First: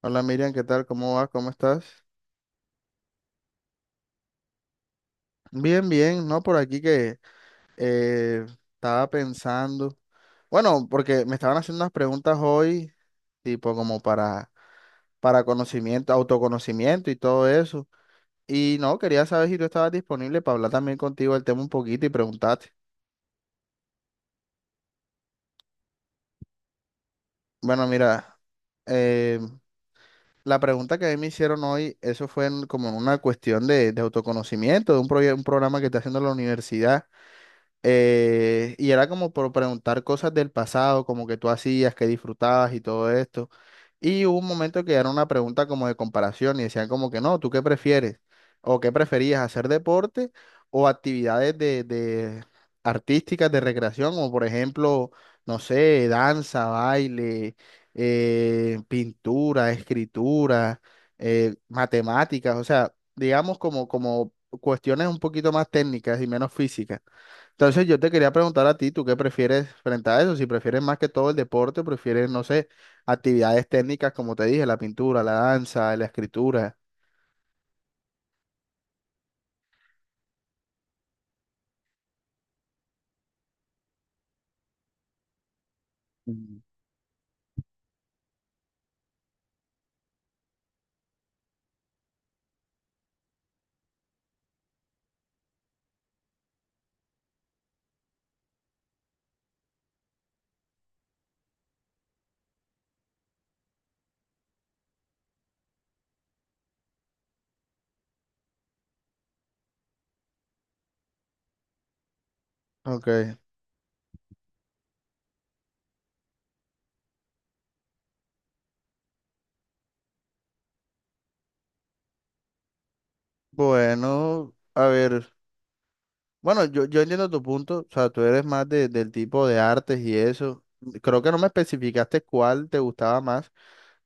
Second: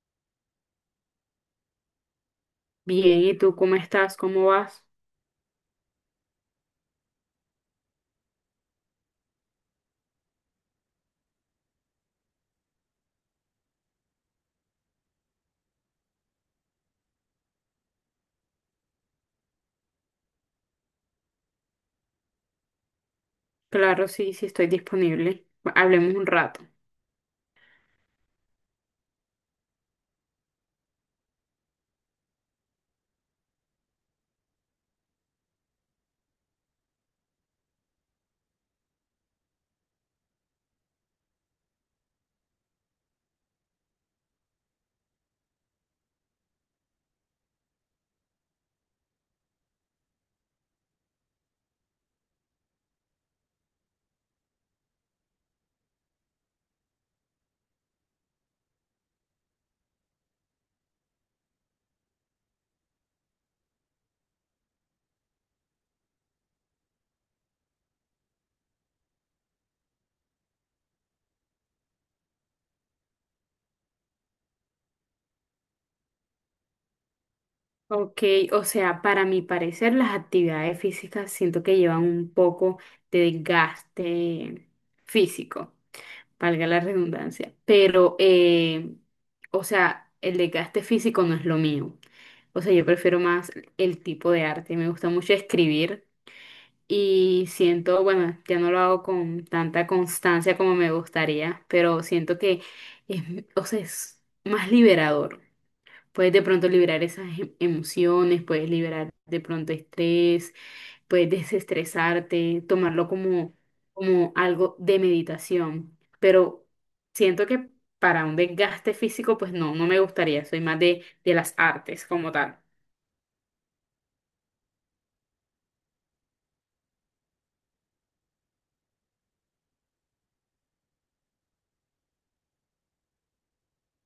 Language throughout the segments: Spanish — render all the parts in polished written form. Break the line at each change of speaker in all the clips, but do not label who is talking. Hola Miriam, ¿qué tal? ¿Cómo vas? ¿Cómo estás?
Bien, ¿y tú cómo estás? ¿Cómo vas?
Bien, bien, ¿no? Por aquí que eh, estaba pensando, bueno, porque me estaban haciendo unas preguntas hoy, tipo como para conocimiento, autoconocimiento y todo eso. Y no, quería saber si tú estabas disponible para hablar también contigo del tema un poquito y preguntarte.
Claro, sí, sí estoy disponible. Hablemos un rato.
Bueno, mira, eh, la pregunta que a mí me hicieron hoy, eso fue como en una cuestión de autoconocimiento, de un, un programa que está haciendo la universidad. Y era como por preguntar cosas del pasado, como que tú hacías, que disfrutabas y todo esto. Y hubo un momento que era una pregunta como de comparación y decían como que no, ¿tú qué prefieres? ¿O qué preferías, hacer deporte o actividades de artísticas de recreación? Como por ejemplo, no sé, danza, baile, pintura, escritura, matemáticas, o sea, digamos como, como cuestiones un poquito más técnicas y menos físicas. Entonces yo te quería preguntar a ti, ¿tú qué prefieres frente a eso? Si prefieres más que todo el deporte, o prefieres, no sé, actividades técnicas, como te dije, la pintura, la danza, la escritura.
Ok, o sea, para mi parecer las actividades físicas siento que llevan un poco de desgaste físico,
Mm.
valga la redundancia, pero, o sea, el desgaste físico no es lo mío. O sea, yo prefiero más el tipo de arte. Me gusta mucho escribir. Y siento, bueno, ya no lo hago con tanta constancia como me gustaría, pero siento que es, o sea, es más liberador. Puedes de pronto liberar esas emociones, puedes liberar de pronto estrés, puedes desestresarte, tomarlo
Ok,
como, como algo de meditación. Pero siento que para un desgaste físico, pues no, no me gustaría. Soy más de las artes como tal.
bueno, a ver, bueno, yo entiendo tu punto, o sea, tú eres más del tipo de artes y eso. Creo que no me especificaste cuál te gustaba más.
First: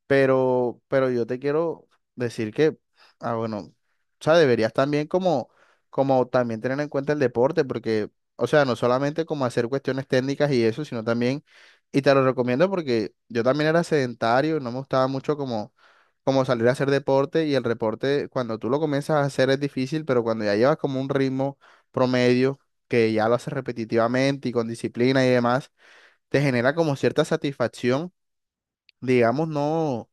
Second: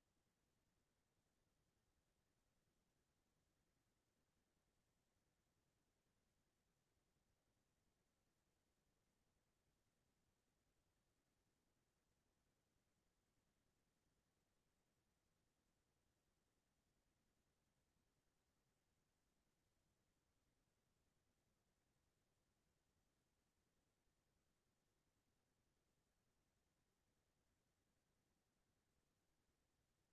Pero yo te quiero decir que, ah, bueno, o sea, deberías también como, como también tener en cuenta el deporte, porque, o sea, no solamente como hacer cuestiones técnicas y eso, sino también, y te lo recomiendo porque yo también era sedentario, no me gustaba mucho como, como salir a hacer deporte y el deporte cuando tú lo comienzas a hacer es difícil, pero cuando ya llevas como un ritmo promedio, que ya lo haces repetitivamente y con disciplina y demás, te genera como cierta satisfacción, digamos, no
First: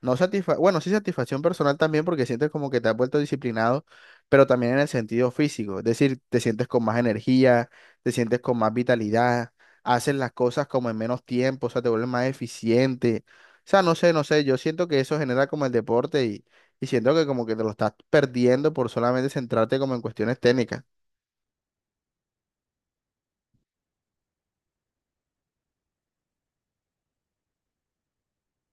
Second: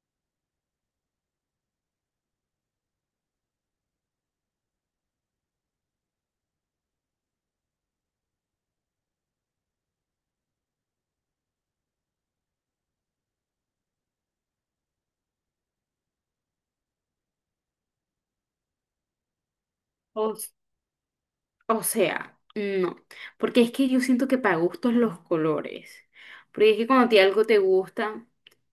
no satisfa bueno, sí satisfacción personal también porque sientes como que te has vuelto disciplinado, pero también en el sentido físico, es decir, te sientes con más energía, te sientes con más vitalidad, haces las cosas como en menos tiempo, o sea, te vuelves más eficiente. O sea, no sé, no sé, yo siento que eso genera como el deporte y siento que como que te lo estás perdiendo por solamente centrarte como en cuestiones técnicas.
O sea, no, porque es que yo siento que para gustos los colores, porque es que cuando a ti algo te gusta,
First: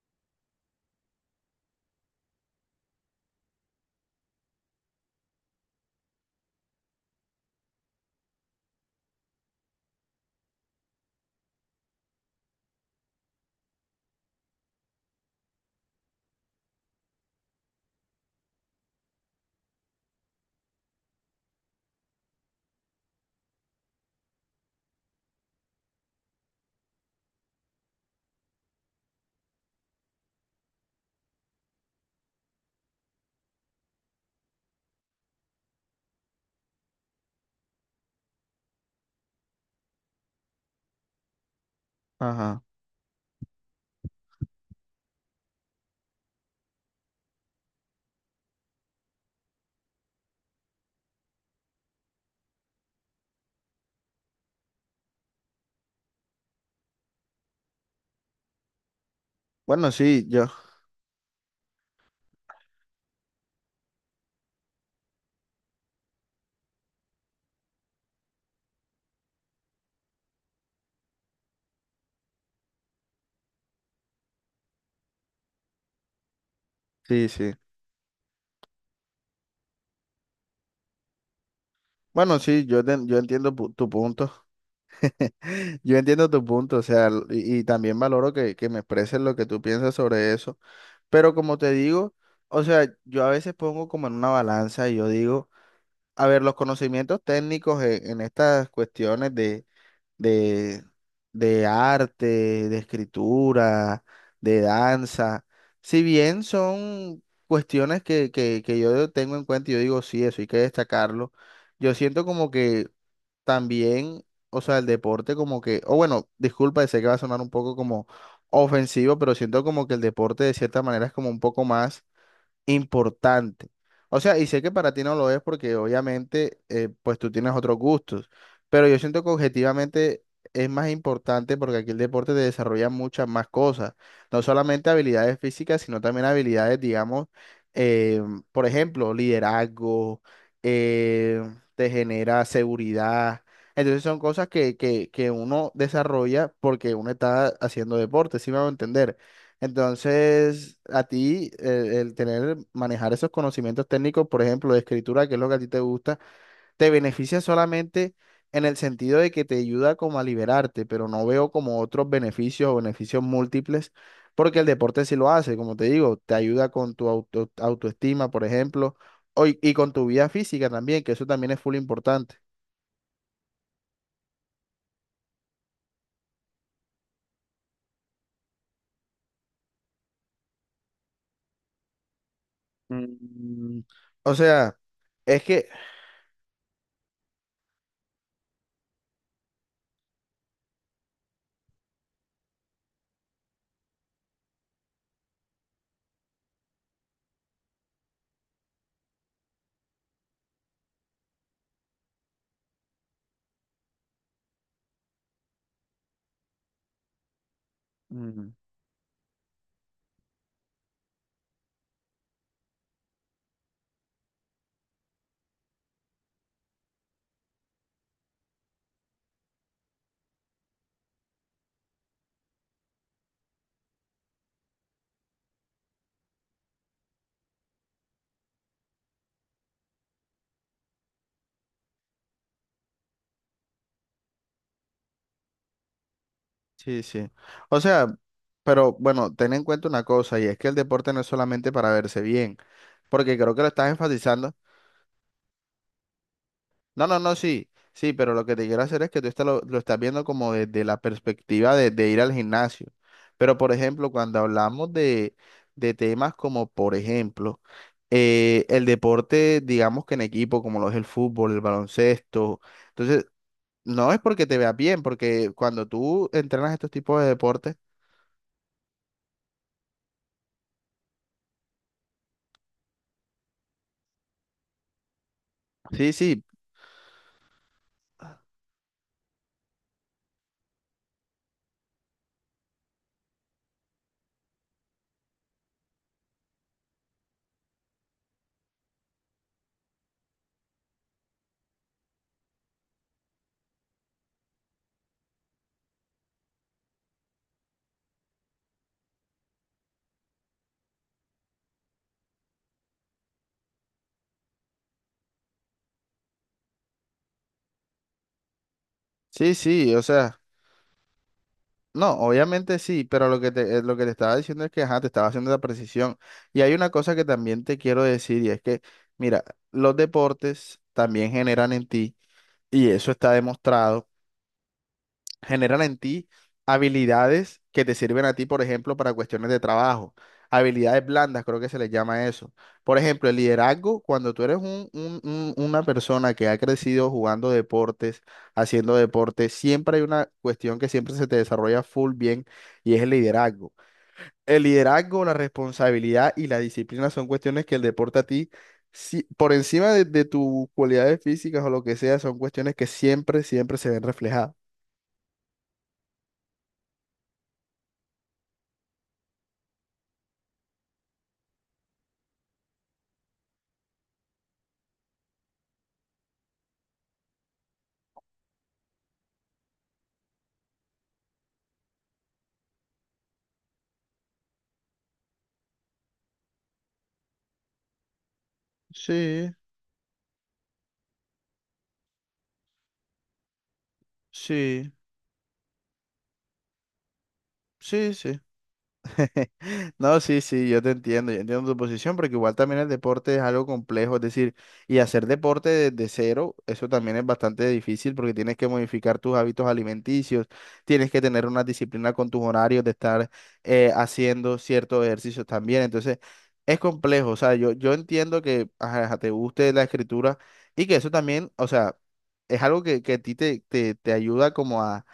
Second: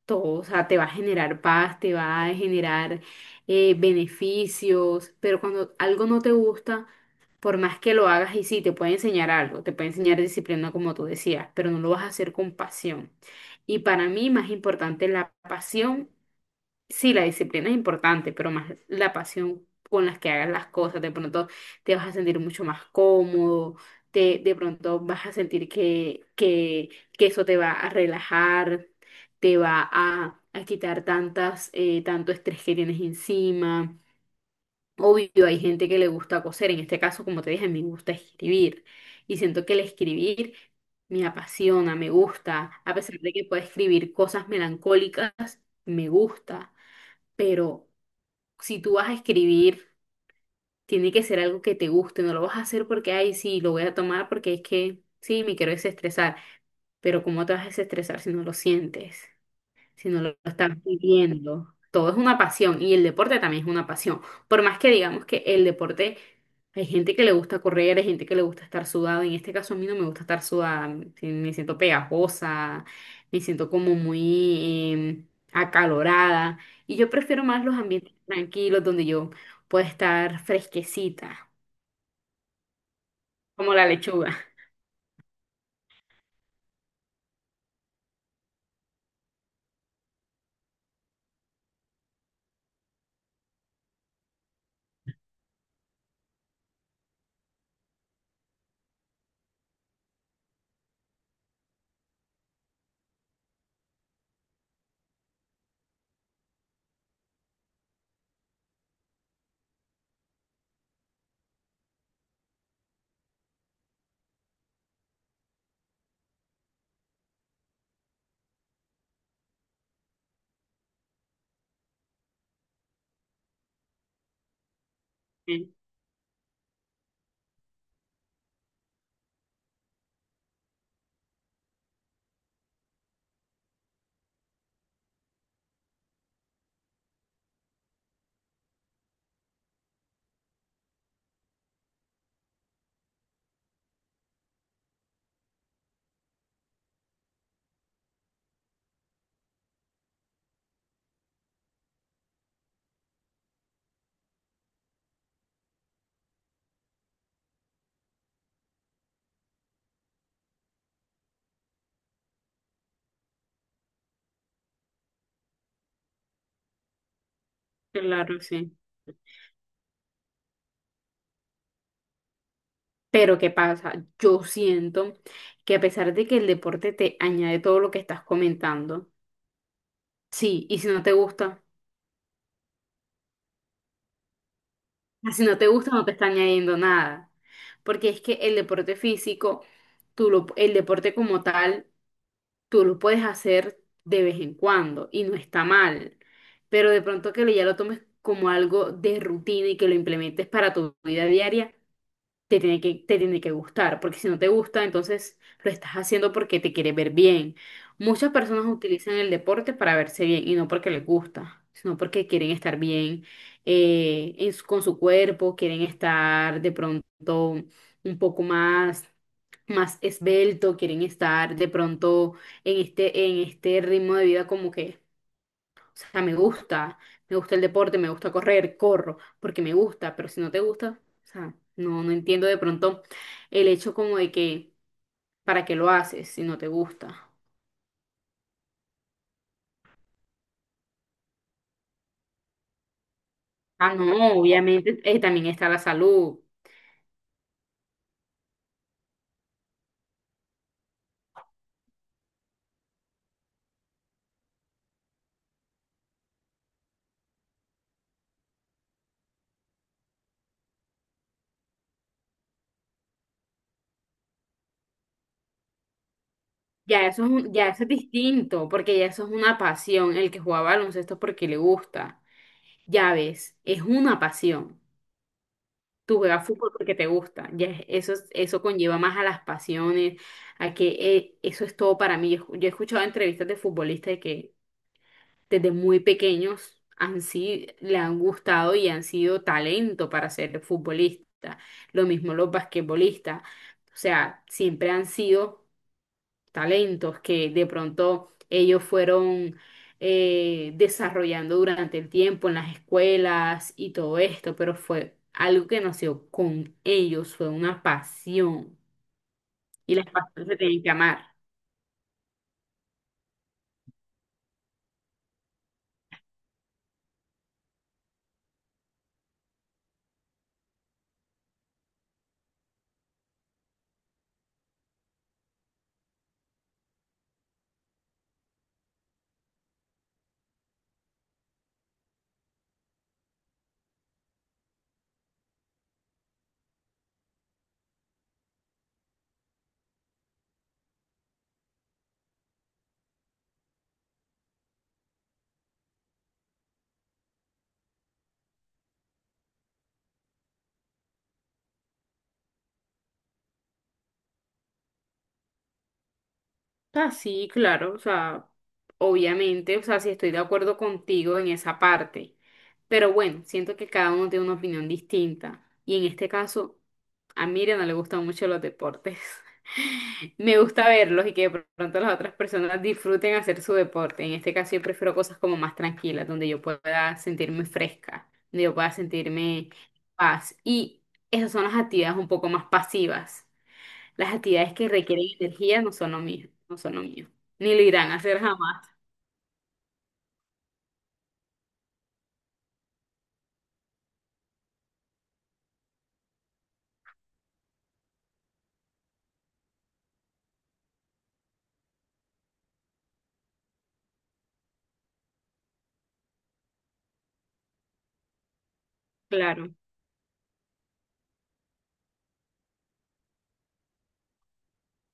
todo, o sea, te va a generar paz, te va a generar beneficios, pero cuando algo no te gusta, por más que lo hagas y sí, te puede enseñar algo, te puede enseñar disciplina como tú decías, pero no lo vas a hacer con pasión. Y para mí más importante es la pasión. Sí, la disciplina es importante, pero más la pasión con las que hagas las cosas. De pronto te vas a sentir mucho más cómodo, te, de pronto vas a sentir que eso te va a relajar, te va a quitar tantas, tanto estrés que tienes encima. Obvio, hay gente que le gusta coser. En este caso, como te dije, me gusta escribir. Y siento que el escribir me apasiona, me
Ajá.
gusta. A pesar de que puedo escribir cosas melancólicas, me gusta, pero si tú vas a escribir, tiene que ser algo que te guste, no lo vas a hacer porque, ay, sí, lo voy a tomar porque es que, sí, me quiero desestresar, pero ¿cómo te vas a desestresar si no lo sientes?
Bueno,
Si no
sí,
lo
yo,
estás viviendo. Todo es una pasión y el deporte también es una pasión. Por más que digamos que el deporte, hay gente que le gusta correr, hay gente que le gusta estar sudado. En este caso a mí no me gusta estar sudada, sí, me siento pegajosa, me siento como muy acalorada. Y yo
sí,
prefiero
sí.
más los ambientes tranquilos donde yo pueda estar fresquecita,
Bueno, sí, yo, yo entiendo
como la
tu
lechuga.
punto. Yo entiendo tu punto, o sea, y también valoro que me expreses lo que tú piensas sobre eso, pero como te digo, o sea, yo a veces pongo como en una balanza y yo digo, a ver, los conocimientos técnicos en estas cuestiones de, de arte, de escritura, de danza, si bien son cuestiones que yo tengo en cuenta y yo digo, sí, eso hay que destacarlo, yo siento como que también, o sea, el deporte como que, o bueno, disculpa, sé que va a sonar un poco como ofensivo, pero siento como que el deporte de cierta manera es como un poco más importante. O sea, y sé que para ti no lo es
Sí,
porque obviamente pues tú tienes otros gustos, pero yo siento que objetivamente es más importante porque aquí el deporte te desarrolla muchas más cosas, no solamente habilidades físicas, sino también habilidades, digamos, eh, por ejemplo, liderazgo, eh, te genera seguridad. Entonces son cosas que uno desarrolla porque uno está haciendo deporte, ¿sí me a entender? Entonces, a ti, el tener, manejar esos conocimientos técnicos, por ejemplo, de escritura, que es lo que a ti te gusta, te beneficia solamente en el sentido de que te ayuda como a liberarte, pero no veo como otros beneficios o beneficios múltiples, porque el deporte sí lo hace, como te digo, te ayuda con tu autoestima,
claro,
por
sí.
ejemplo, o y con tu vida física también, que eso también es full importante.
Pero ¿qué pasa? Yo siento que a pesar de que el deporte te añade todo lo que estás comentando, sí, y si no te gusta,
Mm. O sea,
ah,
es
si no te
que...
gusta no te está añadiendo nada. Porque es que el deporte físico, el deporte como tal, tú lo puedes hacer de vez en cuando y no está mal. Pero de pronto que ya lo tomes como algo de rutina y que lo implementes para tu vida diaria te tiene te tiene que gustar, porque si no te gusta, entonces lo estás haciendo porque te quiere ver bien. Muchas
mm.
personas utilizan el deporte para verse bien y no porque les gusta, sino porque quieren estar bien, con su cuerpo, quieren estar de pronto un poco más, más esbelto, quieren estar de pronto en este ritmo de vida como que, o sea, me gusta el deporte, me gusta correr, corro, porque me gusta, pero si no te gusta, o sea, no, no entiendo de pronto el hecho como de que, ¿para qué lo haces si no te
Sí, sí.
gusta?
O sea, pero bueno, ten en cuenta una cosa, y es que el deporte no es solamente para verse bien, porque creo que lo estás
Ah, no,
enfatizando.
obviamente también está la salud.
No, no, no, sí, sí, pero lo que te quiero hacer es que tú lo estás viendo como desde la perspectiva de ir al gimnasio. Pero, por ejemplo, cuando hablamos de temas como, por ejemplo, el deporte, digamos que en equipo, como lo es el fútbol, el baloncesto, entonces, no es porque te veas bien, porque cuando tú entrenas estos
Ya
tipos
eso
de
es, ya
deportes,
eso es distinto, porque ya eso es una pasión. El que juega baloncesto es porque le gusta. Ya ves, es una pasión.
sí,
Tú
sí.
juegas fútbol porque te gusta. Eso, eso conlleva más a las pasiones, a que eso es todo para mí. Yo he escuchado entrevistas de futbolistas que desde muy pequeños han, sido le han gustado y han sido talento para ser futbolista. Lo mismo los basquetbolistas. O sea, siempre han sido talentos que de pronto ellos fueron desarrollando durante el tiempo en las escuelas y todo esto, pero fue algo que nació con ellos, fue una pasión
Sí, sí,
y
o
las
sea,
pasiones se tienen que amar.
no, obviamente sí, pero lo que te estaba diciendo es que, ajá, te estaba haciendo la precisión. Y hay una cosa que también te quiero decir y es que, mira, los deportes también generan en ti, y eso está demostrado, generan en ti habilidades que te sirven a ti, por ejemplo, para cuestiones de trabajo. Habilidades blandas, creo que se les llama eso. Por ejemplo, el liderazgo, cuando tú eres una persona que ha crecido jugando deportes, haciendo deportes, siempre hay una cuestión que siempre se te desarrolla full bien y es el liderazgo. El liderazgo, la responsabilidad y la disciplina son cuestiones que el deporte a ti, por encima de tus cualidades físicas o lo que sea, son cuestiones que siempre, siempre se ven reflejadas.
Ah, sí, claro, o sea, obviamente, o sea, sí estoy de acuerdo contigo en esa parte, pero bueno, siento que cada uno tiene una opinión distinta y en este caso a Miriam no le gustan mucho los deportes. Me gusta verlos y que de pronto las otras personas disfruten hacer su deporte. En este caso yo prefiero cosas como más tranquilas, donde yo pueda sentirme fresca, donde yo pueda
Sí,
sentirme en paz y esas son las actividades un poco más pasivas. Las actividades que
sí,
requieren energía no son lo mío, no son lo mío. Ni lo irán
sí,
a hacer
sí.
jamás.
No, sí, sí, yo te entiendo, yo entiendo tu posición, porque igual también el deporte es algo complejo, es decir, y hacer deporte desde cero, eso también es bastante difícil porque tienes que modificar tus hábitos alimenticios, tienes que tener una disciplina con tus horarios de estar haciendo ciertos ejercicios también, entonces es complejo, o sea, yo entiendo que ajá, ajá, te
Claro,
guste la escritura y que eso también, o sea, es algo que a ti te, te ayuda como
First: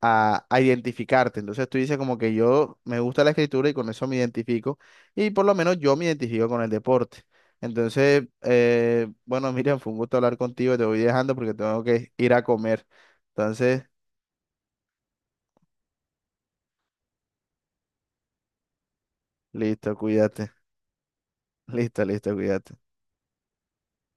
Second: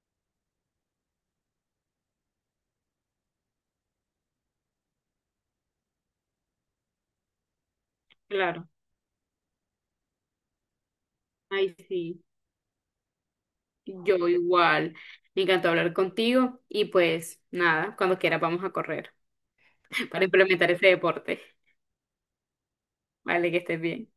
a identificarte. Entonces tú dices como que yo me gusta la escritura y con eso me identifico y por lo menos yo me identifico con el deporte. Entonces,
claro.
bueno, Miriam, fue un gusto hablar contigo, te voy dejando porque
Ay,
tengo que
sí.
ir a comer. Entonces,
Yo igual. Me encantó hablar contigo y pues nada, cuando quiera vamos a correr
listo,
para
cuídate.
implementar ese deporte.
Listo, listo, cuídate.
Vale, que estés bien.